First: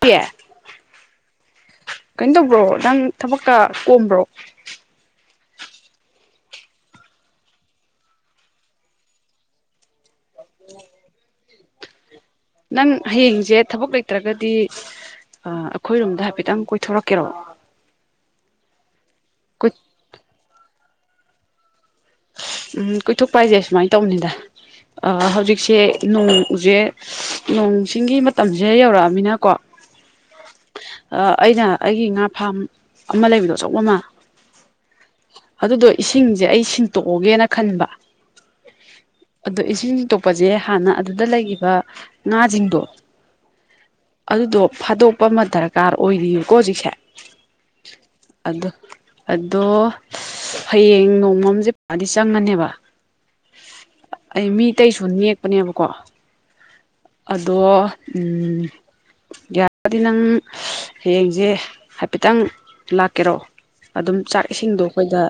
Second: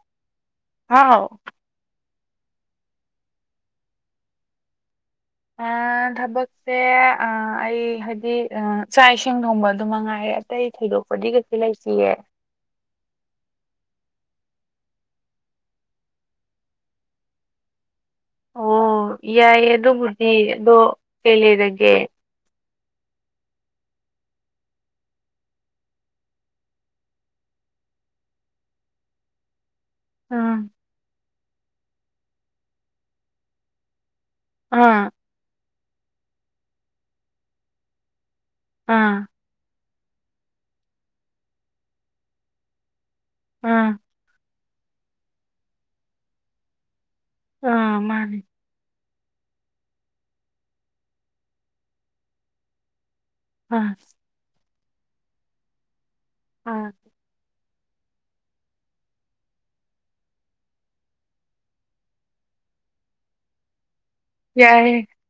ꯑꯦ ꯍꯥꯎ ꯀꯩꯅꯣ ꯇꯧꯕ꯭ꯔꯣ ꯅꯪ ꯊꯕꯛꯀ ꯀꯣꯝꯕ꯭ꯔꯣ ꯊꯕꯛꯁꯦ ꯑꯩ ꯍꯥꯏꯗꯤ ꯆꯥꯛ ꯏꯁꯤꯡ ꯊꯣꯡꯕ ꯑꯗꯨ ꯃꯉꯥꯏꯔꯦ ꯑꯇꯩ ꯊꯣꯏꯗꯣꯛꯄꯗꯤ ꯀꯩꯁꯨ ꯂꯩꯁꯤꯌꯦ ꯅꯪ ꯍꯌꯦꯡꯁꯦ ꯊꯕꯛ ꯂꯩꯇ꯭ꯔꯒꯗꯤ ꯑꯩꯈꯣꯏ ꯔꯨꯝꯗ ꯍꯥꯏꯐꯦꯠꯇꯪ ꯀꯣꯏꯊꯣꯔꯛꯀꯦꯔꯣ ꯑꯣ ꯌꯥꯏꯌꯦ ꯑꯗꯨꯕꯨꯗꯤ ꯑꯗꯣ ꯀꯩ ꯂꯩꯔꯒꯦ ꯎꯝ ꯀꯣꯏꯊꯣꯛꯄ ꯍꯥꯏꯁꯦ ꯁꯨꯃꯥꯏꯅ ꯇꯧꯅꯤꯗ ꯍꯧꯖꯤꯛꯁꯦ ꯅꯣꯡꯖꯦ ꯅꯣꯡ ꯆꯤꯡ ꯃꯇꯝꯁꯦ ꯌꯧꯔꯛꯑꯃꯤꯅꯀꯣ ꯎꯝ ꯑꯩꯅ ꯑꯩꯒꯤ ꯉꯥ ꯐꯥꯝ ꯑꯃ ꯂꯩꯕꯗꯣ ꯑꯆꯧꯕ ꯑꯃ ꯑꯥ ꯑꯗꯨꯗꯣ ꯏꯁꯤꯡꯁꯦ ꯑꯩ ꯁꯤꯡꯇꯣꯛꯑꯣꯒꯦꯅ ꯈꯟꯕ ꯑꯥ ꯑꯗꯣ ꯏꯁꯤꯡ ꯇꯣꯛꯄꯁꯦ ꯍꯥꯟꯅ ꯑꯗꯨꯗ ꯂꯩꯈꯤꯕ ꯉꯥꯁꯤꯡꯗꯣ ꯎꯝ ꯑꯗꯨꯗꯣ ꯐꯥꯗꯣꯛꯄ ꯑꯃ ꯗꯔꯀꯥꯔ ꯑꯣꯏꯔꯤꯑꯀꯣ ꯍꯧꯖꯤꯛꯁꯦ ꯑꯥ ꯃꯥꯅꯤ ꯑꯗ ꯑꯗꯨꯗꯣ ꯍꯌꯦꯡ ꯅꯣꯡ ꯅꯝꯁꯦ ꯄꯗꯤ ꯆꯪꯉꯅꯦꯕ ꯑ ꯑꯩ ꯃꯤ ꯇꯇꯩꯁꯨ ꯅꯦꯛꯄꯅꯦꯕꯀꯣ ꯑ ꯑꯗꯣ ꯎ ꯌꯥꯔꯒꯗꯤ ꯅꯪ ꯍꯌꯦꯡꯁꯦ ꯍꯥꯏꯐꯦꯠꯇꯪ ꯂꯥꯛꯀꯦꯔꯣ ꯑꯗꯨꯝ ꯆꯥꯛ ꯏꯁꯤꯡꯗꯣ ꯌꯥꯏꯌꯦ ꯑꯩꯈꯣꯏꯗ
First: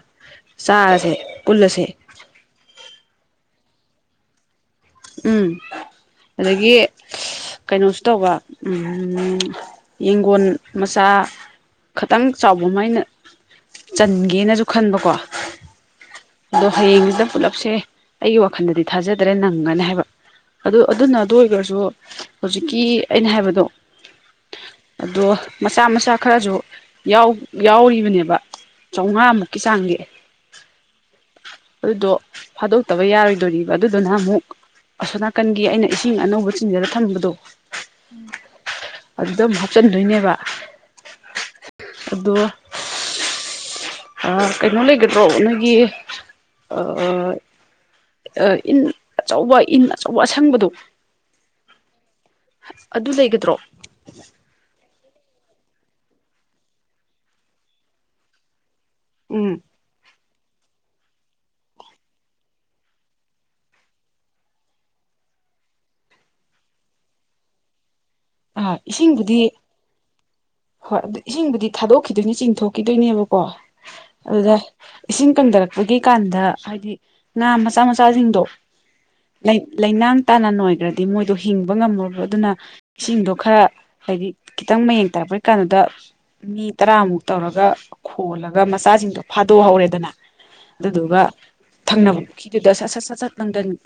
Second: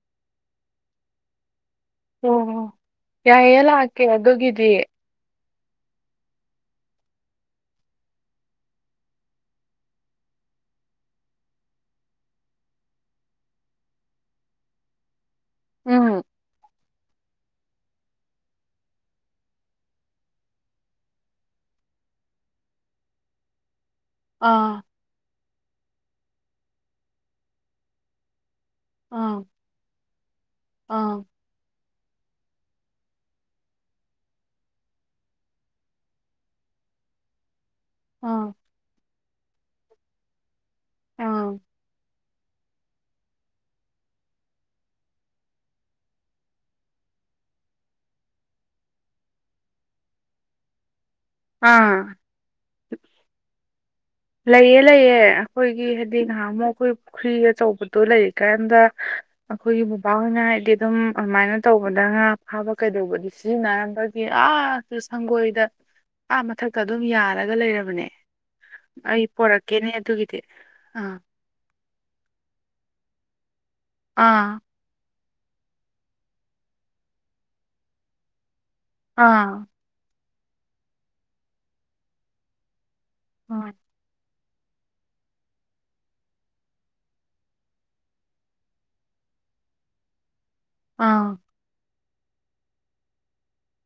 ꯆꯥꯔꯁꯦ ꯄꯨꯜꯂꯁꯦ ꯑꯣꯢ ꯌꯥꯏꯌꯦꯦ ꯂꯀꯦ ꯑꯗꯨꯒꯤꯗꯤ ꯎꯝ ꯑꯗꯒꯤ ꯀꯩꯅꯣꯁꯨ ꯇꯧꯕ ꯎꯝ ꯌꯦꯡꯒꯣꯟ ꯃꯆꯥ ꯈꯤꯇꯪ ꯆꯥꯎꯕ ꯑꯃꯥꯏꯅ ꯆꯟꯒꯦꯅꯁꯨ ꯈꯟꯕꯀꯣ ꯎꯝ ꯑꯗꯣ ꯍꯌꯦꯡꯁꯤꯗ ꯄꯨꯂꯞꯁꯦ ꯑꯩꯒꯤ ꯋꯥꯈꯜꯗꯗꯤ ꯊꯥꯖꯗ꯭ꯔꯦ ꯅꯪ ꯐꯪꯒꯅꯤ ꯍꯥꯏꯕ ꯑꯗꯨ ꯑꯗꯨꯅ ꯑꯗꯨ ꯑꯣꯏꯈꯔꯁꯨ ꯍꯧꯖꯤꯛꯀꯤ ꯑꯩꯅ ꯍꯥꯏꯕꯗꯣ ꯑꯥ ꯑꯗꯣ ꯃꯆꯥ ꯃꯆꯥ ꯈꯔꯁꯨ ꯌꯥꯎꯔꯤꯕꯅꯦꯕ ꯑꯥ ꯆꯥꯝꯃꯉꯥꯃꯨꯛꯀꯤ ꯇꯥꯡꯒꯦ ꯑꯥ ꯑꯗꯨꯗꯣ ꯐꯥꯗꯣꯛꯇꯕ ꯌꯥꯔꯣꯏꯗꯣꯔꯤꯕ ꯑꯗꯨꯗꯨꯅ ꯑꯃꯨꯛ ꯑꯁꯣꯅꯥꯀꯟꯒꯤ ꯑꯩꯅ ꯏꯁꯤꯡ ꯑꯅꯧꯕ ꯆꯤꯡꯖꯗ ꯊꯝꯕꯗꯣ ꯑꯥ ꯑꯗꯨꯗ ꯑꯃꯨ ꯍꯥꯞꯆꯤꯟꯗꯣꯏꯅꯦꯕ ꯑꯥ ꯗꯣ ꯀꯩꯅꯣ ꯂꯩꯒꯗ꯭ꯔꯣ ꯅꯣꯏꯒꯤ ꯑ ꯏꯟ ꯑꯆꯧꯕ ꯏꯟ ꯑꯆꯧꯕ ꯑꯁꯪꯕꯗꯨ ꯑꯥ ꯑꯗꯨ ꯂꯩꯒꯗ꯭ꯔꯣ ꯂꯩꯑ ꯂꯩꯌꯦ ꯑꯩꯈꯣꯏꯒꯤ ꯍꯥꯏꯗꯤ ꯉꯍꯥ ꯑꯃꯨꯛ ꯑꯩꯈꯣꯏ ꯐꯈꯔꯤ ꯑꯆꯧꯕꯗ ꯇꯣ ꯂꯩꯔꯤꯀꯥꯟꯗ ꯎꯝ ꯑꯩꯈꯣꯏꯒꯤ ꯕꯥꯍꯣꯏꯅ ꯍꯥꯏꯗꯤ ꯑꯗꯨꯝ ꯑꯗꯨꯃꯥꯏꯅ ꯇꯧꯕꯗ ꯉꯥ ꯐꯥꯕ ꯀꯩꯗꯧꯕꯗꯤ ꯁꯤꯖꯤꯟꯅꯔꯝꯕꯒꯤ ꯑꯁ ꯑꯗꯨ ꯁꯪꯒꯣꯏꯗ ꯑꯥ ꯃꯊꯛꯇ ꯑꯗꯨꯝ ꯌꯥꯔꯒ ꯂꯩꯔꯕꯅꯦ ꯑꯥ ꯑꯩ ꯏꯁꯤꯡꯕꯨꯗꯤ ꯄꯣꯔꯛꯀꯦꯅꯦ ꯑꯗꯨꯒꯤꯗꯤ ꯍꯣꯏ ꯑꯥ ꯑꯗꯨ ꯏꯁꯤꯡꯕꯨꯗꯤ ꯊꯥꯗꯣꯛꯈꯤꯗꯣꯏꯅꯦ ꯆꯤꯡꯊꯣꯛꯈꯤꯗꯣꯏꯅꯦꯕꯀꯣ ꯑꯗꯨꯗ ꯑꯥ ꯏꯁꯤꯡ ꯀꯪꯊꯔꯛꯄꯒꯤ ꯀꯥꯟꯗ ꯍꯥꯏꯗꯤ ꯉꯥ ꯃꯆꯥ ꯃꯆꯥꯁꯤꯡꯗꯣ ꯑꯥ ꯂꯩ ꯂꯩꯅꯥꯡ ꯇꯥꯅ ꯅꯣꯏꯈ꯭ꯔꯗꯤ ꯃꯣꯏꯗꯣ ꯍꯤꯡꯕ ꯉꯝꯃꯕ ꯑꯗꯨꯅ ꯏꯁꯤꯡꯗꯣ ꯈꯔ ꯑꯥ ꯍꯥꯏꯗꯤ ꯈꯤꯇꯪ ꯃꯌꯦꯡ ꯇꯥꯛꯄꯩ ꯀꯥꯟꯗꯨꯗ ꯃꯤ ꯇꯔꯥꯃꯨꯛ ꯇꯧꯔꯒ ꯈꯣꯜꯂꯒ ꯃꯆꯥꯁꯤꯡꯗꯣ ꯐꯥꯗꯣꯛꯍꯧꯔꯦꯗꯅ ꯑꯗꯨꯗꯨꯒ ꯑꯥ ꯊꯪꯅꯕ ꯄꯨꯈꯤꯗꯨꯗ ꯁꯠ ꯁꯠ ꯁꯠ ꯁꯠ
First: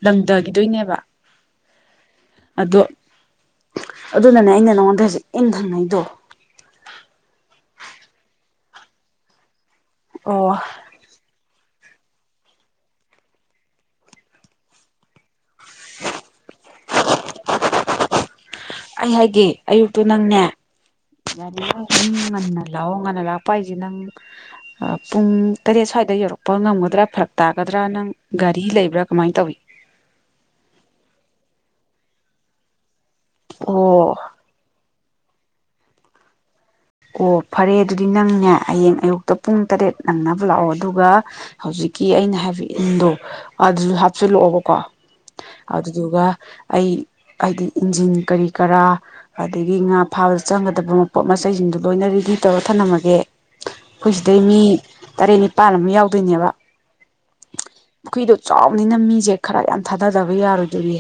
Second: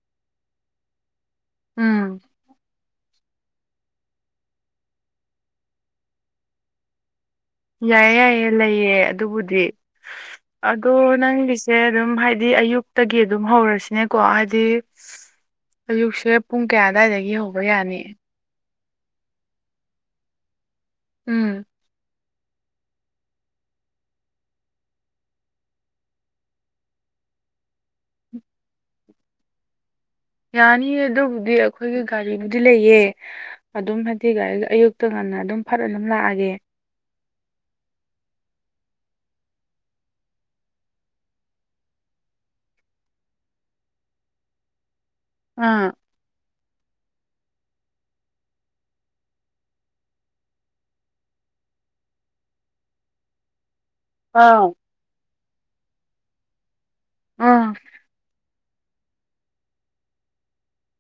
ꯂꯪꯊꯈꯤꯗꯣꯏꯅꯦꯕ ꯎꯝ ꯗꯣ ꯑꯗꯨꯅꯅꯦ ꯑꯩꯅ ꯅꯪꯉꯣꯟꯗ ꯍꯧꯖꯤꯛ ꯏꯪꯊꯪꯉꯩꯗꯣ ꯌꯥꯏꯌꯦ ꯌꯥꯏꯌꯦ ꯂꯩꯌꯦ ꯑꯗꯨꯕꯨꯗꯤ ꯑꯣ ꯑꯣ ꯅꯪꯒꯤꯁꯦ ꯑꯗꯨꯝ ꯍꯥꯏꯗꯤ ꯑꯌꯨꯛꯇꯒꯤ ꯑꯗꯨꯝ ꯍꯧꯔꯁꯤꯅꯦꯀꯣ ꯍꯥꯏꯗꯤ ꯑꯌꯨꯛꯁꯦ ꯄꯨꯡ ꯀꯌꯥ ꯑꯋꯥꯏꯗꯒꯤ ꯍꯧꯕ ꯌꯥꯅꯤ ꯑꯩ ꯍꯥꯏꯒꯦ ꯑꯌꯨꯛꯇꯨ ꯅꯪꯅꯦ ꯎꯝ ꯑꯗꯨꯨꯝ ꯉꯟꯅ ꯂꯥꯛꯑꯣ ꯉꯟꯅ ꯂꯥꯛꯄ ꯍꯥꯏꯁꯦ ꯅꯪ ꯄꯨꯡ ꯇꯔꯦꯠ ꯁ꯭ꯋꯥꯏꯗ ꯌꯧꯔꯛꯄ ꯉꯝꯒꯗ꯭ꯔꯥ ꯐꯔꯛ ꯇꯥꯒꯗ꯭ꯔꯥ ꯅꯪ ꯒꯥꯔꯤ ꯂꯩꯕ꯭ꯔꯥ ꯀꯃꯥꯏꯅ ꯇꯧꯋ ꯌꯥꯅꯤꯌꯦ ꯑꯗꯨꯕꯨꯗꯤ ꯑꯩꯈꯣꯏꯒꯤ ꯒꯥꯔꯤꯕꯨꯗꯤ ꯂꯩꯌꯦ ꯑꯗꯨꯝ ꯑꯣ ꯍꯥꯏꯗꯤ ꯒꯥꯔꯤ ꯑꯌꯨꯛ ꯇ ꯉꯟꯅ ꯑꯗꯨꯝ ꯐꯔ ꯑꯗꯨꯝ ꯂꯥꯛꯑꯒꯦ ꯑꯣ ꯐꯔꯦ ꯑꯗꯨꯗꯤ ꯅꯪꯅꯦ ꯍꯌꯦꯡ ꯑꯌꯨꯛꯇ ꯄꯨꯡ ꯇꯔꯦꯠ ꯅꯪꯅꯕ ꯂꯥꯛꯑꯣ ꯑꯗꯨꯒ ꯍꯧꯖꯤꯛꯀꯤ ꯑꯩꯅ ꯍꯥꯏꯕ ꯏꯟꯗꯣ ꯑꯗꯨꯁꯨ ꯍꯥꯞꯆꯤꯜꯂꯛꯑꯣꯕꯀꯣ ꯑꯥ ꯑꯗꯨꯗꯨꯒ ꯑꯩ ꯍꯥꯏꯗꯤ ꯏꯟꯖꯤꯟ ꯀꯔꯤ ꯀꯔꯥ ꯑꯗꯒꯤ ꯉꯥ ꯐꯥꯕꯗ ꯆꯪꯒꯗꯕ ꯃ ꯄꯣꯠ ꯃꯆꯩꯁꯤꯡꯗꯣ ꯂꯣꯏꯅ ꯔꯦꯗꯤ ꯇꯧꯔ ꯊꯝꯂꯝꯝꯃꯒꯦ ꯑꯩꯈꯣꯏ ꯁꯤꯗꯩ ꯃꯤ ꯑꯥꯎ ꯇꯔꯦꯠ ꯅꯤ ꯃꯄꯥꯟ ꯑꯃ ꯌꯥꯎꯗꯣꯏꯅꯦꯕ ꯑꯥ ꯄꯨꯈꯔꯤꯗꯣ ꯆꯥꯎꯕꯅꯤꯅ ꯃꯤꯁꯦ ꯈꯔ ꯌꯥꯝ ꯊꯥꯗꯗꯕ ꯌꯥꯔꯣꯏꯗꯣꯏꯔꯤ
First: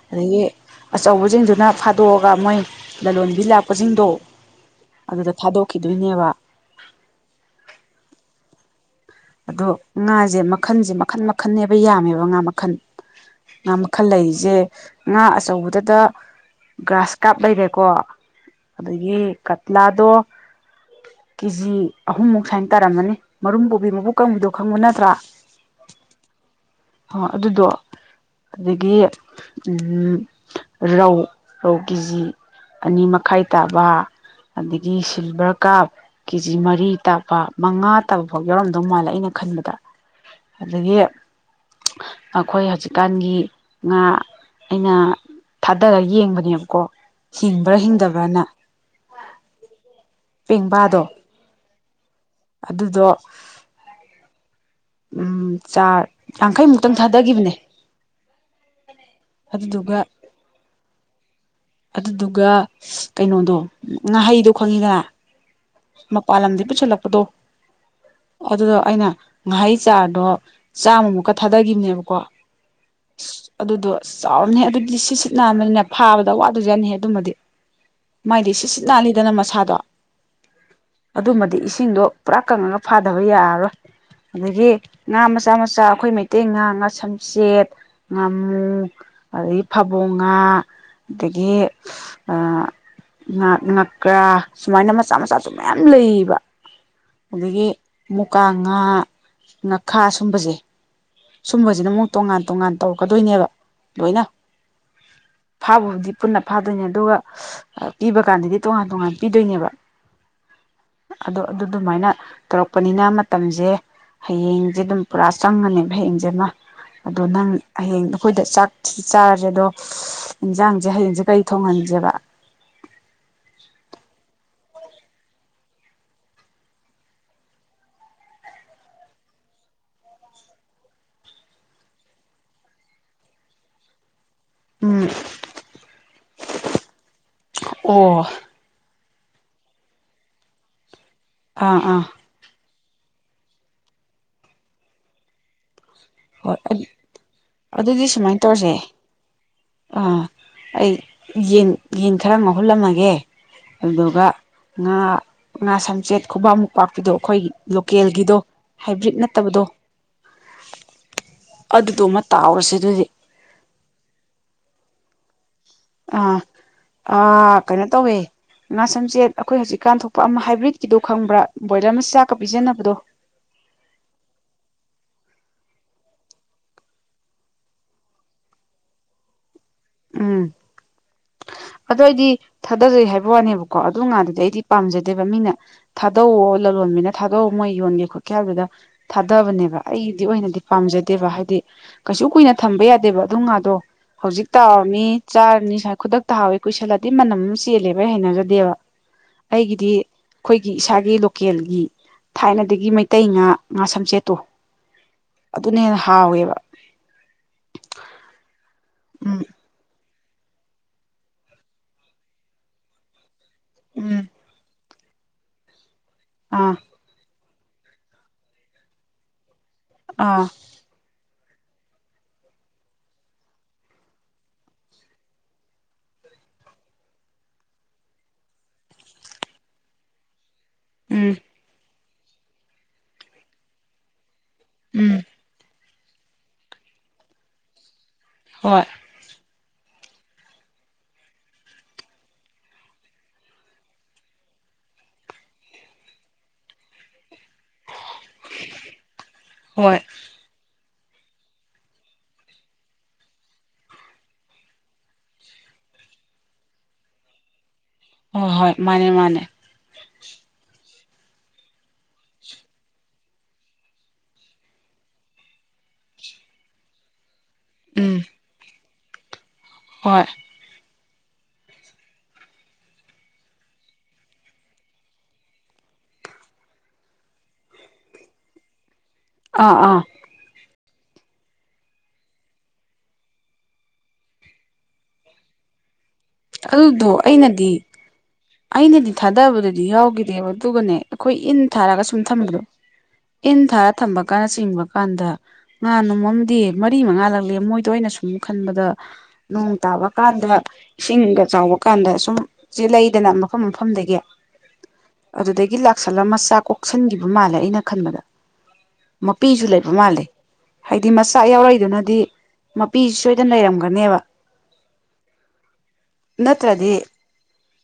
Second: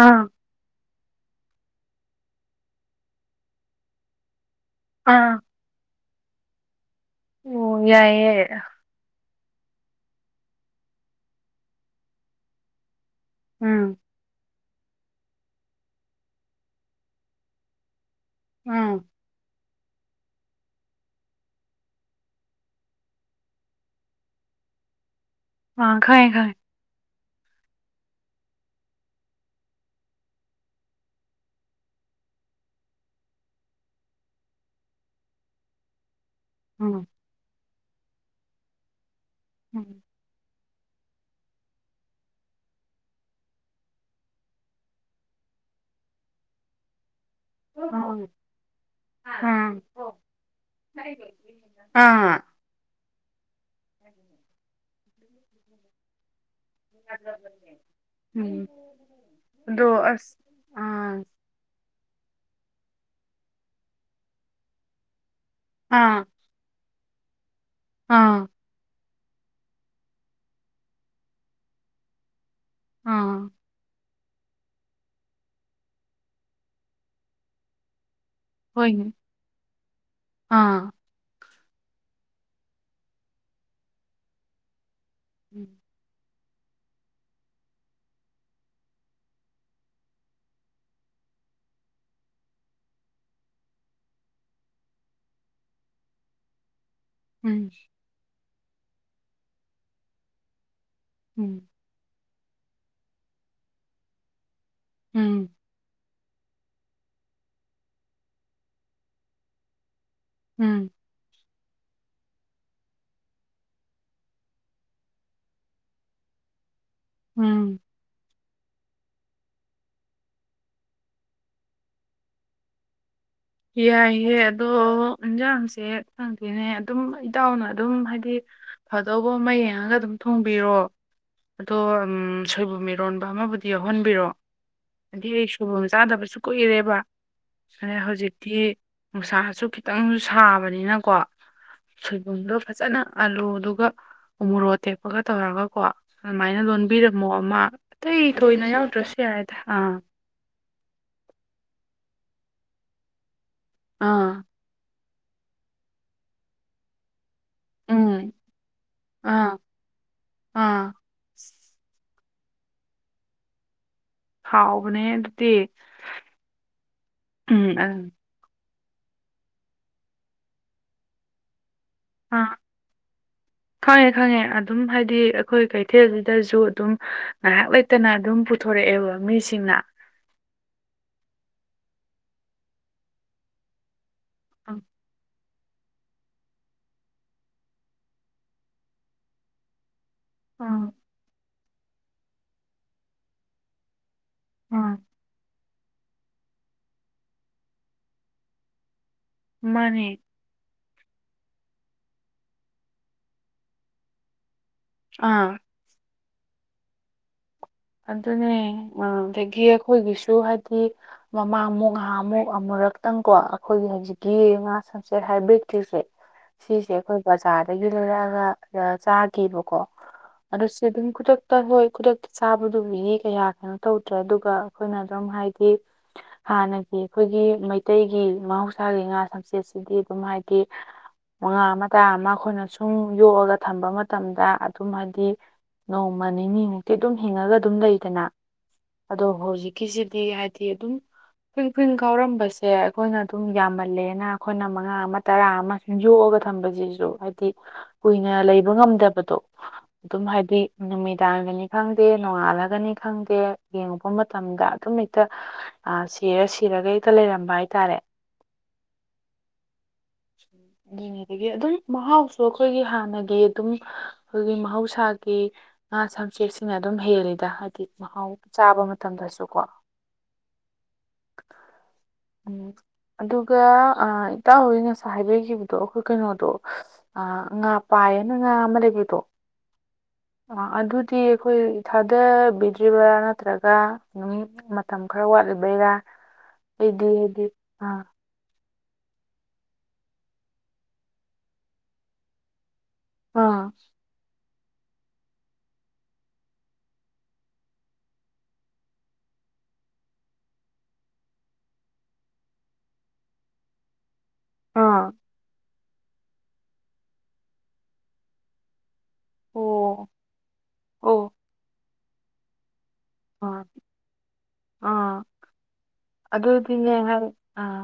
ꯑꯥ ꯑꯗꯒꯤ ꯑꯆꯧꯕꯁꯤꯡꯗꯨꯅ ꯐꯥꯗꯣꯛꯑꯒ ꯃꯣꯏ ꯂꯂꯣꯟꯕꯤ ꯂꯥꯛꯄꯁꯤꯡꯗꯣ ꯑꯗꯨꯗ ꯑꯥ ꯊꯥꯗꯣꯛꯈꯤꯗꯣꯏꯅꯦꯕ ꯑꯣ ꯌꯥꯏꯌꯦ ꯌꯥꯏ ꯑꯗꯣ ꯉꯥꯁꯦ ꯃꯈꯟꯁꯦ ꯃꯈꯟ ꯃꯈꯟꯅꯦꯕ ꯌꯥꯝꯃꯦꯕ ꯉꯥ ꯃꯈꯜ ꯉꯥ ꯎꯝ ꯃꯈꯜ ꯂꯩꯔꯤꯁꯦ ꯉꯥ ꯑꯆꯧꯕꯗꯗ ꯒ꯭ꯔꯥꯁ ꯀꯥꯞ ꯂꯩꯔꯦꯀꯣ ꯎꯝ ꯑꯗꯨꯗꯒꯤ ꯀ ꯂꯥꯗꯣ ꯀꯦ ꯖꯤ ꯑꯍꯨꯝꯃꯨꯛ ꯁꯨꯃꯥꯏꯅ ꯇꯥꯔꯝꯃꯅꯤ ꯃꯔꯨꯝ ꯄꯨꯣꯕꯤ ꯃꯕꯨ ꯀꯪꯕꯤꯗꯣ ꯈꯪꯕ ꯅꯠꯇ꯭ꯔꯥ ꯑ ꯈꯔꯦ ꯈꯔꯦ ꯑ ꯑꯗꯨꯗꯣ ꯑꯗꯒꯤ ꯎꯝ ꯔꯧ ꯔꯧ ꯀꯦꯖꯤ ꯑꯅꯤ ꯃꯈꯥꯏ ꯇꯥꯕ ꯑꯗꯒꯤ ꯁꯤꯜꯚꯔ ꯀꯥꯞ ꯀꯦ ꯖꯤ ꯃꯔꯤ ꯎꯝ ꯇꯥꯛꯄ ꯃꯉꯥ ꯇꯥꯕꯐꯥꯎ ꯌꯥꯎꯔꯝꯗꯧ ꯃꯥꯜꯂꯦ ꯑꯩꯅ ꯈꯟꯕꯗ ꯎꯝ ꯑꯗꯒꯤ ꯑꯩꯈꯣꯏ ꯍꯧꯖꯤꯛꯀꯥꯟꯒꯤ ꯉꯥ ꯑꯩꯅ ꯊꯥꯗꯔꯒ ꯌꯦꯡꯕꯅꯦꯕꯀꯣ ꯍꯤꯡꯕ꯭ꯔꯥ ꯍꯤꯡꯗꯕ꯭ꯔꯥꯅ ꯑ ꯄꯦꯡꯕꯥꯗꯣ ꯑꯥ ꯑꯗꯨꯗꯣ ꯍꯥꯏ ꯎꯝ ꯆꯥ ꯌꯥꯡꯈꯩ ꯇꯪ ꯊꯥꯗꯈꯤꯕꯅꯦ ꯎꯝ ꯑꯗꯣ ꯑꯗꯨꯗꯨꯒ ꯑꯁ ꯑꯥ ꯑꯗꯨꯗꯨꯒ ꯀꯩꯅꯣꯗꯣ ꯉꯥꯍꯩꯗꯣ ꯈꯪꯉꯤꯗꯅ ꯑꯥ ꯃꯄꯥꯂꯝꯗ ꯄꯆꯂꯄꯗꯣ ꯑꯥ ꯑꯗꯨꯗꯣ ꯑꯩꯅ ꯉꯍꯩ ꯆꯥꯔꯗꯣ ꯆꯥꯝꯃꯃꯨꯛꯀ ꯊꯥꯗꯈꯤꯕꯅꯦꯕꯀꯣ ꯑꯁ ꯑꯥ ꯑꯗꯨꯗꯣ ꯆꯥꯎꯔꯝꯅꯤ ꯑꯗꯨꯗꯤ ꯁꯤꯠ ꯁꯤꯠ ꯅꯥꯝꯕꯅꯤꯅ ꯐꯥꯕꯗ ꯋꯥꯗꯁꯨ ꯌꯥꯅꯤꯍꯦ ꯑꯗꯨꯃꯗꯤ ꯃꯥꯏꯗꯤ ꯁꯤꯠ ꯁꯤꯠ ꯍꯣꯏꯅꯦ ꯅꯥꯜꯂꯤꯗꯅ ꯃꯁꯥꯗꯣ ꯑꯥ ꯑꯗꯨꯃꯗꯤ ꯏꯁꯤꯡꯗꯣ ꯄꯨꯔꯥ ꯀꯪꯉꯒ ꯐꯥꯗꯕ ꯌꯥꯔꯔꯣꯏ ꯑꯗꯒꯤ ꯉꯥ ꯃꯆꯥ ꯎꯝ ꯃꯆꯥ ꯑꯩꯈꯣꯏ ꯃꯩ ꯇꯦꯡꯉꯥ ꯉ ꯁꯝꯆꯦꯠ ꯉꯥꯃꯨ ꯑꯗꯒꯤ ꯐꯕꯣ ꯉꯥ ꯑꯗꯒꯤ ꯉ ꯉꯀ꯭ꯔꯥ ꯁꯨꯃꯥꯏꯅ ꯃꯆꯥ ꯃꯆꯥꯁꯨ ꯃꯌꯥꯝ ꯂꯩꯌꯦꯕ ꯑꯗꯒꯤ ꯎꯝ ꯃꯨꯀꯥ ꯉꯥ ꯉꯥꯈꯥ ꯁꯨꯝꯕꯁꯦ ꯁꯨꯝꯕꯁꯤꯅ ꯑꯃꯨꯛ ꯇꯣꯉꯥꯟ ꯇꯣꯉꯥꯟ ꯇꯧꯔꯛꯀꯗꯣꯏꯅꯦꯕ ꯂꯣꯏꯅ ꯎꯝ ꯐꯥꯕꯕꯨꯗꯤ ꯄꯨꯟꯅ ꯐꯥꯗꯣꯏꯅꯦ ꯑꯗꯨꯒ ꯄꯤꯕ ꯀꯥꯟꯗꯗꯤ ꯇꯣꯉꯥꯟ ꯇꯣꯉꯥꯟ ꯄꯤꯗꯣꯏꯅꯦꯕ ꯎꯝ ꯑꯗꯣ ꯑꯗꯨ ꯑꯗꯨꯃꯥꯏꯅ ꯇꯧꯔꯛꯄꯅꯤꯅ ꯃꯇꯝꯁꯦ ꯍꯌꯦꯡꯁꯦ ꯑꯗꯨꯝ ꯄꯨꯔꯥ ꯆꯪꯉꯅꯦꯕ ꯍꯌꯦꯡꯁꯦꯃ ꯑꯗꯣ ꯅꯪ ꯎꯝ ꯍꯌꯦꯡ ꯑꯩꯈꯣꯏꯗ ꯆꯥꯛ ꯆꯥꯔꯁꯦ ꯑꯗꯣ ꯌꯦꯟꯖꯥꯡꯁꯦ ꯍꯌꯦꯡꯁꯦ ꯀꯩ ꯊꯣꯡꯍꯟꯁꯦꯕ ꯌꯥꯏꯌꯦ ꯑꯗꯣ ꯏꯟꯖꯥꯡꯁꯦ ꯈꯪꯗꯦꯅꯦ ꯑꯗꯨꯝ ꯏꯇꯥꯎꯅ ꯑꯗꯨꯝ ꯍꯥꯏꯗꯤ ꯐꯗꯧꯕ ꯃꯩ ꯌꯦꯡꯉꯒ ꯑꯗꯨꯝ ꯊꯣꯡꯕꯤꯔꯣ ꯑꯗꯣ ꯁꯣꯏꯕꯨꯝ ꯃꯤꯔꯣꯟꯕ ꯑꯃꯕꯨꯗꯤ ꯌꯥꯎꯍꯟꯕꯤꯔꯣꯑꯣ ꯎꯝ ꯍꯥꯏꯗꯤ ꯑꯩ ꯁꯨꯕ ꯆꯥꯗꯕꯁꯨ ꯀꯨꯏꯔꯦꯕ ꯑꯣ ꯍꯧꯖꯤꯛ ꯅꯨꯡꯁꯥꯁꯨ ꯈꯤꯇꯪꯁꯨ ꯁꯥꯕꯅꯤꯅꯀꯣ ꯑꯥ ꯑꯥ ꯁꯣꯏꯕꯨꯝꯗꯣ ꯐꯖꯅ ꯑꯂꯨꯗꯨꯒ ꯃꯣꯔꯣ ꯇꯦꯛꯄꯒ ꯇꯧꯔꯒꯀꯣ ꯑꯗꯨꯃꯥꯏꯅ ꯍꯣꯏ ꯂꯣꯟꯕꯤꯔꯝꯃꯣ ꯑꯃ ꯑꯗꯨꯗꯤ ꯑꯇꯩ ꯊꯣꯏꯅ ꯌꯥꯎꯗ꯭ꯔꯁꯨ ꯌꯥꯏꯗ ꯑꯥ ꯑ ꯑꯩ ꯌꯦꯟ ꯌꯦꯟ ꯈꯔ ꯉꯧꯍꯜꯂꯝꯃꯒꯦ ꯑꯗꯨꯗꯨꯒ ꯑꯥ ꯉꯥ ꯉꯥ ꯁꯝꯆꯦꯠ ꯈꯨꯕꯃꯨꯛ ꯄꯥꯛꯄꯤꯗꯣ ꯑꯩꯈꯣꯏꯒꯤ ꯎꯝ ꯂꯣꯀꯦꯜꯒꯤꯗꯣ ꯍꯥꯏꯕ꯭ꯔꯤꯠ ꯑꯥ ꯅꯠꯇꯕꯗꯣ ꯑꯥ ꯑꯗꯨꯗꯣꯃ ꯇꯥꯎꯔꯁꯦ ꯑꯗꯨꯗꯤ ꯍꯥꯎꯕꯅꯦ ꯑꯗꯨꯗꯤ ꯑꯥ ꯑ ꯎꯝ ꯀꯩꯅꯣ ꯑꯗꯨ ꯇꯧꯋꯦ ꯉꯥ ꯁꯝꯆꯦꯠ ꯑꯩꯈꯣꯏ ꯍꯧꯖꯤꯛꯀꯥꯟ ꯊꯣꯛꯄ ꯑꯃ ꯍꯥꯏꯕ꯭ꯔꯤꯠꯀꯤꯗꯣ ꯈꯪꯕ꯭ꯔꯥ ꯕꯣꯏꯂꯔ ꯑꯃ ꯆꯥꯛꯀ ꯑꯥ ꯄꯤꯖꯟꯅꯅꯕꯗꯣ ꯈꯪꯉꯦ ꯈꯪꯉꯦ ꯑꯗꯨꯝ ꯍꯥꯏꯗꯤ ꯑꯩꯈꯣꯏ ꯀꯩꯊꯦꯜꯁꯤꯗꯁꯨ ꯑꯗꯨꯝ ꯉꯥꯏꯍꯥꯛ ꯂꯩ ꯐꯠꯇꯅ ꯑꯗꯨꯝ ꯄꯨꯊꯣꯔꯛꯑꯦꯕ ꯃꯤꯁꯤꯡꯅ ꯎꯝ ꯑꯗꫭ ꯑꯩꯗꯤ ꯊꯥꯗꯖꯩ ꯍꯥꯏꯕ ꯋꯥꯅꯦꯕꯀꯣ ꯑꯗꯨ ꯉꯥꯗꯨꯗꯤ ꯑꯩꯗꯤ ꯄꯥꯝꯖꯗꯦꯕ ꯃꯤꯅ ꯊꯥꯗꯣꯛꯑꯣ ꯂꯂꯣꯟꯕꯤꯅ ꯊꯥꯗꯣꯛꯎ ꯃꯣꯏ ꯌꯣꯟꯒꯦ ꯈꯣꯠꯀꯦ ꯍꯥꯏꯗꯨꯗ ꯊꯥꯗꯕꯅꯦꯕ ꯑꯩꯗꯤ ꯑꯣꯏꯅꯗꯤ ꯑꯥ ꯄꯥꯝꯖꯗꯦꯕ ꯍꯥꯏꯗꯤ ꯀꯩꯁꯨ ꯀꯨꯏꯅ ꯊꯝꯕ ꯌꯥꯗꯦꯕ ꯑꯗꯨꯝ ꯉꯥꯗꯣ ꯍꯧꯖꯤꯛ ꯑꯥ ꯇꯥꯎꯔꯅꯤ ꯆꯥꯔꯅꯤ ꯁ꯭ꯋꯥꯏ ꯈꯨꯗꯛꯇ ꯇꯍꯥꯎꯋꯦ ꯀꯨꯏꯁꯜꯂꯗꯤ ꯃꯅꯝ ꯑꯃ ꯆꯦꯜꯂꯦꯕ ꯍꯩꯅꯖꯗꯦꯕ ꯑꯩꯒꯤꯗꯤ ꯃꯥꯅꯦ ꯑꯩꯈꯣꯏꯒꯤ ꯏꯁꯥꯒꯤ ꯂꯣꯀꯦꯜꯒꯤ ꯊꯥꯏꯅꯗꯒꯤ ꯃꯩꯇꯩ ꯉꯥ ꯉꯥ ꯁꯝꯆꯦꯠꯇꯣ ꯑꯥ ꯑꯗꯨꯅ ꯍꯦꯟꯅ ꯍꯥꯎꯋꯦꯕ ꯑꯗꯨꯅꯦ ꯎꯝ ꯑꯗꯒꯤ ꯑꯩꯈꯣꯏꯒꯤꯁꯨ ꯍꯥꯏꯗꯤ ꯃꯃꯥꯡꯃꯨꯛ ꯉꯍꯥꯃꯨꯛ ꯑꯃꯨꯔꯛꯇꯪꯀꯣ ꯑꯩꯈꯣꯏꯒꯤ ꯎꯝ ꯍꯧꯖꯤꯛꯀꯤ ꯉꯥ ꯁꯟꯁꯦꯠ ꯍꯥꯏꯕꯦꯛꯇꯔꯤꯁꯦ ꯑꯥ ꯁꯤꯁꯦ ꯑꯩꯈꯣꯏ ꯕꯖꯥꯔꯗꯒꯤ ꯂꯣꯏꯔꯛꯑꯒ ꯆꯥꯒꯕꯀꯣ ꯑꯥ ꯑꯗꯨꯗ ꯁꯤ ꯈꯗꯛꯇ ꯍ ꯈꯗꯛꯇ ꯆꯥꯕꯗꯨꯕꯨꯗꯤ ꯀꯌꯥ ꯀꯩꯅꯣ ꯇꯧꯗ꯭ꯔꯦ ꯑꯗꯨꯒ ꯑꯩꯈꯣꯏꯅ ꯑꯗꯨꯝ ꯍꯥꯏꯗꯤ ꯍꯥꯟꯅꯒꯤ ꯑꯩꯈꯣꯏꯒꯤ ꯃꯩꯇꯩꯒꯤ ꯃꯍꯧꯁꯥꯒꯤ ꯉꯥ ꯁꯝꯆꯦꯠꯁꯤꯗꯤ ꯑꯗꯨꯝ ꯍꯥꯏꯗꯤ ꯎꯝ ꯉꯉꯥ ꯑꯃ ꯇꯥ ꯑꯃ ꯑꯩꯈꯣꯏꯅ ꯁꯨꯝ ꯌꯣꯛꯑꯒ ꯊꯝꯕ ꯃꯇꯝꯗ ꯑꯗꯨꯝ ꯎꯝ ꯍꯥꯏꯗꯤ ꯅꯣꯡꯃ ꯅꯤꯅꯤꯃꯨꯛꯇꯤ ꯑꯗꯨꯝ ꯍꯤꯡꯉꯒ ꯑꯗꯨꯝ ꯂꯩꯗꯅ ꯍꯣꯏ ꯑꯗꯣ ꯍꯧꯖꯤꯛꯀꯤꯁꯤꯗꯤ ꯍꯥꯏꯗꯤ ꯑꯗꯨꯝ ꯐ꯭ꯔꯤꯟ ꯐ꯭ꯔꯤꯟ ꯀꯥꯎꯔꯝꯕꯁꯦ ꯑꯩꯈꯣꯏꯅ ꯑꯗꯨꯝ ꯌꯥꯝꯃꯜꯂꯦꯅ ꯑꯩꯈꯣꯏꯅ ꯃꯉꯥ ꯑꯃ ꯇꯔꯥ ꯑꯃ ꯌꯣꯑꯒ ꯊꯝꯕꯁꯤꯁꯨ ꯍꯥꯏꯗꯤ ꯀꯨꯏꯅ ꯂꯩꯕ ꯉꯝꯗꯕꯗꯣ ꯍꯣꯏ ꯑꯗꯨꯝ ꯍꯥꯏꯗꯤꯏ ꯅꯨꯃꯤꯗꯥꯡꯒꯅꯤ ꯈꯪꯗꯦ ꯅꯣꯡꯉꯥꯜꯂꯒꯅꯤ ꯈꯪꯗꯦ ꯌꯦꯡꯉꯨꯄ ꯃꯇꯝꯗ ꯑꯗꯨꯝ ꯍꯛꯇ ꯑ ꯁꯤꯔ ꯁꯤꯔꯒ ꯍꯦꯛꯇ ꯂꯩꯔꯝꯕ ꯍꯥꯏꯇꯥꯔꯦ ꯍꯣꯏ ꯍꯣꯏ ꯃꯥꯅꯦ ꯃꯥꯅꯦ ꯑꯗꯨꯅꯦꯗꯒꯤ ꯑꯗꯨꯝ ꯃꯍꯥꯎꯁꯨ ꯑꯩꯈꯣꯏꯒꯤ ꯍꯥꯟꯅꯒꯤ ꯑꯗꯨꯝ ꯑꯩꯈꯣꯏꯒꯤ ꯃꯍꯧꯁꯥꯒꯤ ꯉꯥ ꯁꯝꯆꯦꯛꯁꯤꯡꯅ ꯑꯗꯨꯝ ꯍꯦꯜꯂꯤꯗ ꯍꯥꯏꯗꯤ ꯎꯝ ꯃꯍꯥꯎ ꯆꯥꯕ ꯃꯇꯝꯗꯁꯨ ꯀꯣ ꯍꯣꯏ ꯑ ꯑꯗꯨꯒ ꯏꯇꯥꯎ ꯍꫭꯏ ꯉꯁꯥꯏ ꯍꯥꯏꯕꯤꯈꯤꯕꯗꯣ ꯑꯩꯈꯣꯏ ꯀꯩꯅꯣꯗꯣ ꯑ ꯉ ꯉꯥ ꯄꯥꯏ ꯍꯥꯏꯅ ꯉꯥ ꯑꯃ ꯂꯩꯕꯗꫭ ꯑꯥ ꯑꯥ ꯑ ꯑꯗꯨꯗꯤ ꯑꯩꯈꯣꯏ ꯊꯥꯗꯕꯤꯗ꯭ꯔꯤꯕ꯭ꯔꯥ ꯅꯠꯇ꯭ꯔꯒ ꯑꯗꯨꯝ ꯃꯇꯝ ꯈꯔ ꯋꯥꯠꯂꯤꯕꯩꯔꯥ ꯑꯩꯗꯤ ꯑꯗꯨꯗꯣ ꯍꯥꯏꯗꯤ ꯑꯩꯅꯗꯤ ꯑ ꯑꯩꯅꯗꯤ ꯊꯥꯗꯕꯗꯗꯤ ꯌꯥꯎꯈꯤꯗꯦꯕ ꯑꯗꯨꯒꯅꯦ ꯑꯩꯈꯣꯏ ꯏꯟ ꯊꯥꯔꯒ ꯁꯨꯝ ꯊꯝꯕꯗꯣ ꯑꯥ ꯏꯟ ꯊꯥꯔ ꯊꯝꯕ ꯀꯥꯅ ꯆꯤꯡꯕ ꯀꯥꯟꯗ ꯉꯥ ꯅꯣꯃꯝꯗꯤ ꯃꯔꯤ ꯃꯉꯥ ꯂꯛꯂꯦ ꯃꯣꯏꯗꯣ ꯑꯩꯅ ꯁꯨꯝ ꯈꯟꯕꯗ ꯅꯣꯡ ꯇꯥꯕ ꯀꯥꯟꯗ ꯏꯁꯤꯡꯒ ꯆꯥꯎꯕ ꯀꯥꯟꯗ ꯁꯨꯝ ꯆꯩꯜ ꯂꯩ ꯗ ꯃꯐꯝ ꯃꯐꯝ ꯑꯥ ꯑꯗꯨ ꯂꯥꯛ ꯀꯥꯛꯁꯜꯂ ꯃꯆꯥ ꯀꯣꯛꯁꯟꯈꯤꯕ ꯃꯥꯜꯂꯦ ꯑꯩꯅ ꯈꯟꯕꯗ ꯃꯄꯤꯁꯨ ꯂꯩꯕ ꯑꯣ ꯃꯥꯜꯂꯦ ꯍꯥꯏꯗꯤ ꯑꯣ ꯃꯆꯥ ꯌꯥꯎꯔꯛꯏꯗꯨꯅꯗꯤ ꯃꯄꯤꯁꯤ ꯁꯣꯏꯗꯅ ꯑꯥ ꯂꯩꯔꯝꯒꯅꯦꯕ ꯑꯥ ꯑꯗꯨꯗꯤꯅꯦ ꯅꯠꯇ꯭ꯔꯗꯤ ꯍꯥꯏ ꯑꯥ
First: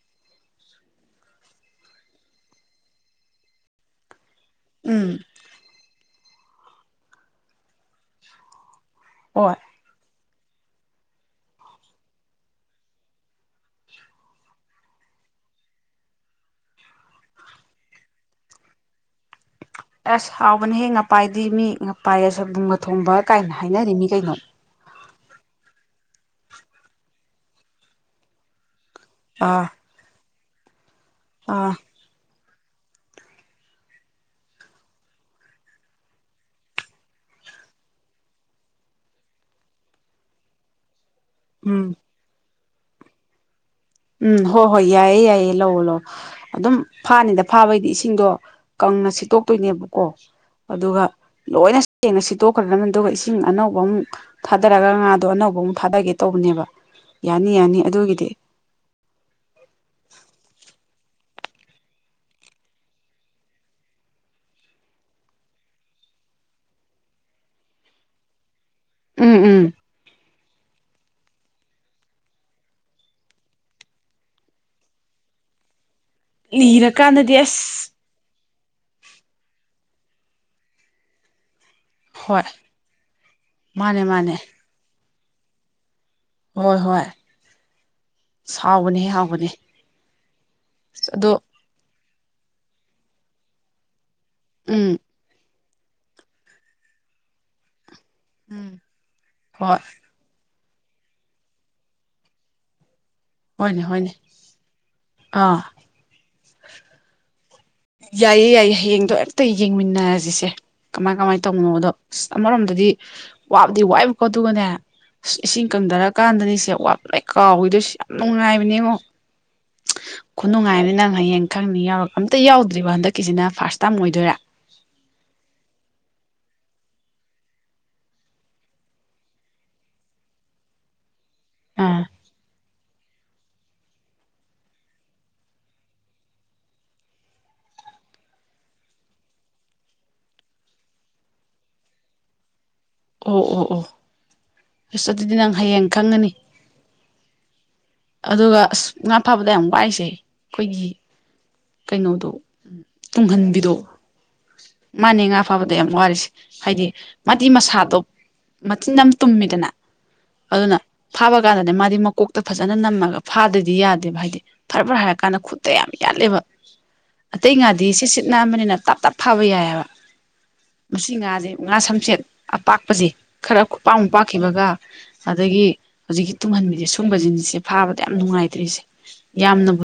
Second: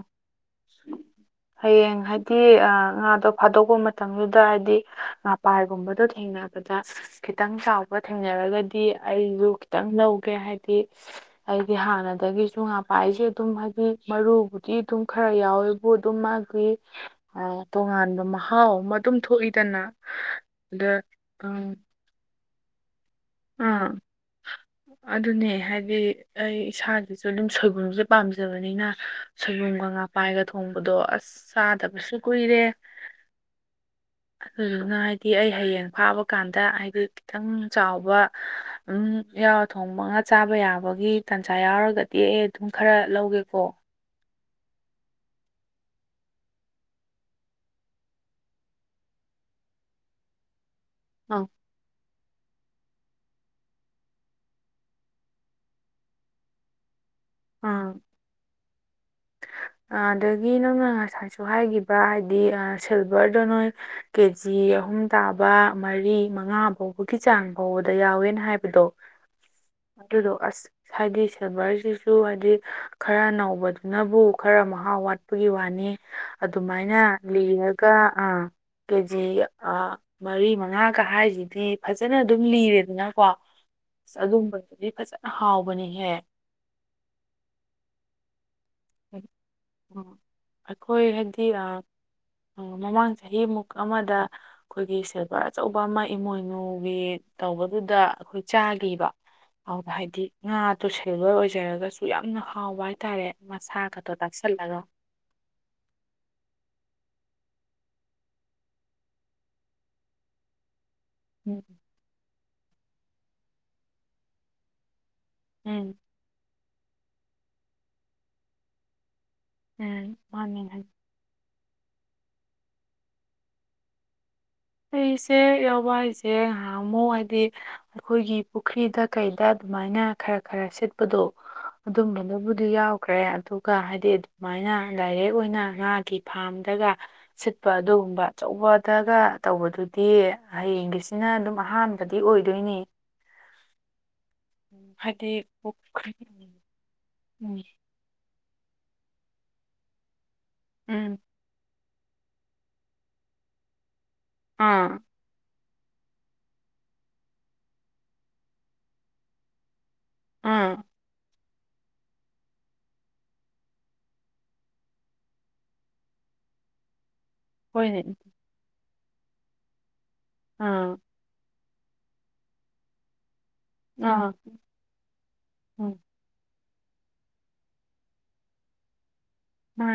ꯍꯌꯦꯡ ꯍꯥꯏꯗꯤ ꯉꯥꯗꯣ ꯐꯥꯗꯣꯛꯄ ꯃꯇꯝ ꯃꯇꯝꯗꯨꯗ ꯍꯥꯏꯗꯤ ꯎꯝ ꯃꯄꯥꯏꯒꯨꯝꯕꯗꯣ ꯊꯦꯡꯅꯕꯗ ꯈꯤꯇꯪ ꯆꯥꯎꯕ ꯊꯦꯡꯅꯔꯒꯗꯤ ꯑꯩꯁꯨ ꯍꯣꯏ ꯈꯤꯇꯪ ꯂꯧꯒꯦ ꯍꯥꯏꯗꯤ ꯑꯩꯗꯤ ꯍꯥꯟꯅꯗꯒꯤꯁꯨ ꯄꯥꯏꯁꯦ ꯑꯗꯨꯝ ꯍꯥꯏꯗꯤ ꯃꯔꯨꯕꯨꯗꯤ ꯑꯗꯨꯝ ꯈꯔ ꯌꯥꯎꯋꯦꯕꯨ ꯑꯗꯨꯝ ꯃꯥꯒꯤ ꯇꯣꯉꯥꯟꯕ ꯃꯍꯥꯎ ꯑꯃ ꯑꯗꯨꯝ ꯊꯣꯛꯏ ꯑꯁ ꯍꯥꯎꯕꯅꯦꯍꯦꯛ ꯉꯄꯥꯏꯗꯤ ꯃꯤ ꯎꯝ ꯉꯄꯥꯏ ꯑꯁ ꯕꯨꯡꯒ ꯊꯣꯡꯕ ꯀꯥꯏꯅ ꯑꯥ ꯍꯥꯏꯅꯔꯤ ꯃꯤ ꯀꯩꯅꯣ ꯑꯗꯨꯅꯦ ꯍꯥꯏꯗꯤ ꯑꯩ ꯏꯁꯥꯗꯁꯨ ꯑꯗꯨꯝ ꯁꯣꯏꯕꯨꯝꯁꯦ ꯄꯥꯝꯖꯕꯅꯤꯅ ꯑꯥ ꯁꯣꯏꯕꯨꯝꯒ ꯉꯥ ꯄꯥꯏꯒ ꯊꯣꯡꯕꯗꯣ ꯑꯁ ꯑꯥ ꯆꯥꯗꯕꯁꯨ ꯀꯨꯏꯔꯦ ꯍꯥꯏꯗꯤ ꯑꯩ ꯍꯌꯦꯡ ꯐꯥꯕ ꯀꯥꯟꯗ ꯍꯥꯏꯗꯤ ꯈꯤꯇꯪ ꯆꯥꯎꯕꯝ ꯌꯥꯌꯥꯎ ꯊꯣꯡꯕꯒ ꯆꯥꯕ ꯌꯥꯕꯒꯤ ꯇꯟꯖꯥ ꯎꯝ ꯌꯥꯎꯔꯒꯗꯤ ꯑꯩ ꯑꯗꯨꯝ ꯈꯔ ꯂꯧꯒꯦꯀꯣ ꯎꯝ ꯍꯣ ꯍꯣꯏ ꯌꯥꯏꯌꯦ ꯌꯥꯏꯌꯦ ꯂꯑꯣ ꯂ ꯑꯗꯨꯝ ꯐꯥꯅꯤꯗ ꯐꯥꯕꯩꯗꯤ ꯏꯁꯤꯡꯗꯣ ꯀꯪꯅ ꯁꯤꯠꯇꯣꯛꯇꯣꯏꯅꯦꯕꯀꯣ ꯑꯗꯨꯒ ꯑ ꯂꯣꯏꯅ ꯁꯦꯡꯅ ꯁꯤꯠꯇꯣꯛꯈ꯭ꯔꯗꯕꯅꯤ ꯑꯗꯨꯒ ꯏꯁꯤꯡ ꯑꯅꯧꯕ ꯑꯃꯨꯛ ꯊꯥꯗꯔꯒ ꯉꯥꯗꯣ ꯑꯅꯧꯕ ꯑꯃꯨꯛ ꯊꯥꯗꯒꯦ ꯇꯧꯕꯅꯦꯕ ꯌꯥꯅꯤ ꯌꯥꯅꯤ ꯑꯗꯨꯒꯤꯗꯤ ꯑꯗꯒꯤ ꯅꯪꯅ ꯉꯁꯥꯏꯁꯨ ꯍꯥꯏꯈꯤꯕ ꯍꯥꯏꯗꯤ ꯁꯤꯜꯚꯔꯗꯣ ꯅꯣꯏ ꯀꯦꯖꯤ ꯑꯍꯨꯝ ꯇꯥꯕ ꯃꯔꯤ ꯃꯉꯥ ꯐꯥꯎꯕꯒꯤ ꯆꯥꯡ ꯐꯥꯎꯕꯗ ꯌꯥꯎꯋꯦꯅ ꯍꯥꯏꯕꯗꯣ ꯎꯝ ꯎꯝ ꯑꯗꯨꯗꯣ ꯑꯁ ꯍꯥꯏꯗꯤ ꯁꯤꯜꯚꯔꯁꯤꯁꯨ ꯍꯥꯏꯗꯤ ꯈꯔ ꯅꯧꯕ ꯅꯕꯨ ꯈꯔ ꯃꯍꯥꯎ ꯋꯥꯠꯄꯒꯤ ꯋꯥꯅꯤ ꯑꯗꯨꯃꯥꯏꯅ ꯂꯤꯔꯀꯥꯟꯗꯗꯤ ꯑꯁ ꯂꯤꯔꯒ ꯑꯥ ꯀꯦꯖꯤ ꯃꯔꯤ ꯃꯉꯥꯒ ꯍꯥꯏꯁꯤꯗꯤ ꯐꯖꯅ ꯑꯗꯨꯝ ꯍꯣꯏ ꯂꯤꯔꯦꯗꯅꯀꯣ ꯃꯥꯅꯦ ꯑꯁ ꯃꯥꯅꯦ ꯑꯗꯨꯝꯕꯗꯨꯗꯤ ꯐꯖꯅ ꯍꯥꯎꯕꯅꯤꯍꯦ ꯍꯣꯏ ꯍꯣꯏ ꯍꯥꯎꯕꯅꯦ ꯍꯥꯎꯕꯅꯦ ꯎꯝ ꯑꯩꯈꯣꯏ ꯑ ꯑꯣ ꯍꯥꯏꯗꯤ ꯑ ꯃꯃꯥꯡ ꯆꯍꯤꯃꯨꯛ ꯑꯃꯗ ꯎꯝ ꯑꯩꯈꯣꯏꯒꯤ ꯑ ꯑꯆꯧꯕ ꯑꯃ ꯏꯃꯣꯏꯅꯨꯒꯤ ꯇꯧꯕꯗꯨꯗ ꯑꯩꯈꯣꯏ ꯎꯝ ꯆꯥꯈꯤꯕ ꯍꯣꯏ ꯑꯗꯨꯗ ꯍꯥꯏꯗꯤ ꯉꯥꯗꯨꯣ ꯁꯦꯜꯂꯣꯏ ꯑꯣꯏꯖꯔꯒꯁꯨ ꯌꯥꯝꯅ ꯍꯥꯎꯕ ꯍꯥꯏꯇꯥꯔꯦ ꯃꯁꯥ ꯍꯣꯏꯅꯦ ꯍꯣꯏꯅꯦ ꯈꯛꯇꯣ ꯇꯥꯛꯁꯤꯜꯂꯒ ꯑꯥ ꯌꯥꯏꯌꯦ ꯌꯥꯏꯌꯦ ꯍꯌꯦꯡꯗꯣ ꯑꯝꯇ ꯌꯦꯡꯃꯤꯟꯅꯔꯁꯤꯁꯦ ꯀꯃꯥꯏ ꯀꯃꯥꯏꯅ ꯎꯝ ꯇꯧꯕꯅꯣꯗꯣ ꯑ ꯑꯃꯔꯣꯝꯗꯗꯤ ꯋꯥꯕꯗꯤ ꯋꯥꯏꯕꯀꯣ ꯑꯗꯨꯒꯅꯦ ꯑ ꯏꯁꯤꯡ ꯎꯝ ꯀꯪꯗꯔ ꯀꯥꯟꯗꯅꯤꯁꯦ ꯑꯋꯥꯠ ꯂꯅ ꯀꯥꯎꯏꯗꯣꯏꯁꯤ ꯌꯥꯝ ꯅꯨꯡꯉꯥꯏꯕꯅꯦ ꯌꯦꯡꯉꯣ ꯎꯝ ꯃꯥꯅꯦ ꯈꯨꯅꯨꯡꯉꯥꯏꯅꯤ ꯅꯪ ꯍꯌꯦꯡ ꯈꯪꯅꯤ ꯌꯥꯎꯔꯛ ꯑꯝꯇ ꯌꯥꯎꯗ꯭ꯔꯤꯕꯣ ꯍꯟꯗꯛꯀꯤꯁꯤꯅ ꯐꯥꯔꯁ ꯇꯥꯏꯝ ꯑꯣꯏꯗꯣꯏꯔꯥ ꯑꯩꯁꯦ ꯌꯥꯎꯕ ꯍꯥꯏꯁꯦ ꯉꯍꯥꯡ ꯑꯃꯨ ꯍꯥꯏꯗꯤ ꯑꯩꯈꯣꯏꯒꯤ ꯄꯨꯈ꯭ꯔꯤꯗ ꯀꯩꯗ ꯑꯗꯨꯃꯥꯏꯅ ꯈꯔ ꯈꯔ ꯁꯤꯠꯄꯗꯣ ꯑꯥ ꯑꯗꯨꯝꯕꯗꯨꯕꯨ ꯑꯗꯨ ꯌꯥꯎꯈ꯭ꯔꯦ ꯑꯗꯨꯒ ꯍꯥꯏꯗꯤ ꯑꯗꯨꯃꯥꯏꯅ ꯗꯥꯏꯔꯦꯛ ꯑꯣꯏꯅ ꯉꯥꯒꯤ ꯐꯥꯔꯝꯗꯒ ꯁꯤꯠꯄ ꯑꯗꯨꯒꯨꯝꯕ ꯑꯆꯧꯕꯗꯒ ꯇꯧꯕꯗꯨꯗꯤ ꯍꯌꯦꯡꯒꯤꯁꯤꯅ ꯑꯗꯨꯝ ꯑꯍꯥꯟꯕꯗꯤ ꯑꯣꯏꯗꯣꯏꯅꯤ ꯑꯣ ꯑꯣ ꯑꯣ ꯑꯁ ꯍꯥꯏꯗꯤ ꯑꯗꯨꯗꯤ ꯅꯪ ꯍꯌꯦꯡ ꯄꯨꯈ꯭ꯔꯤ ꯈꯪꯒꯅꯤ ꯎꯝ ꯑꯗꯨꯒ ꯑꯁ ꯉꯥ ꯐꯥꯕꯗ ꯌꯥꯝ ꯋꯥꯏꯁꯦ ꯑꯩꯈꯣꯏꯒꯤ ꯎꯝ ꯀꯩꯅꯣꯗꯣ ꯇꯨꯡꯍꯟꯕꯤꯗꯣ ꯑꯥ ꯃꯥꯅꯦ ꯉꯥ ꯑꯐꯕꯗ ꯌꯥꯝ ꯋꯥꯔꯤꯁꯦ ꯍꯥꯏꯗꯤ ꯃꯥꯗꯤ ꯃꯁꯥꯗꯣ ꯃꯆꯤꯟ ꯑꯃ ꯇꯨꯝꯃꯤꯗꯅ ꯑꯥ ꯑꯗꯨꯅ ꯊꯥꯕ ꯀꯥꯟꯗꯅꯦ ꯃꯥꯗꯤ ꯃꯀꯣꯛꯇ ꯐꯖꯩ ꯐꯖꯅ ꯅꯝꯃꯒ ꯐꯥꯗꯣꯏꯗꯤ ꯌꯥꯗꯦꯕ ꯍꯥꯏꯗꯤ ꯐꯔ ꯐ꯭ꯔꯥ ꯍꯥꯏꯔ ꯀꯥꯟꯗ ꯈꯨꯠꯇ ꯌꯥꯝ ꯌꯥꯠꯂꯦꯕ ꯑꯇꯩ ꯉꯥꯗꯤ ꯍꯣꯏꯅꯦ ꯁꯤ ꯁꯤꯠ ꯅꯥꯑꯝꯕꯅꯤꯅ ꯇꯞ ꯇꯞ ꯐꯥꯕ ꯌꯥꯏꯑꯕ ꯑꯥ ꯃꯁꯤ ꯉꯥꯥꯁꯦ ꯉꯥ ꯁꯝꯆꯦꯠ ꯑꯄꯥꯛꯄꯁꯦ ꯈꯔ ꯑꯥ ꯈꯨꯄꯥꯛꯥꯛꯃꯄꯥꯛꯥꯛꯈꯤꯕꯒ ꯑꯗꯒꯤ ꯎꯝ ꯍꯧꯖꯤꯛꯀꯤ ꯇꯨꯡꯍꯟꯕꯤꯁꯦ ꯁꯨꯝꯕ ꯖꯤꯟꯁꯁꯦ ꯐꯥꯕꯗ ꯌꯥꯝꯅ ꯅꯨꯡꯉꯥꯏꯇ꯭ꯔꯤꯁꯦ ꯌꯥꯝꯅꯕꯨ ꯃꯥ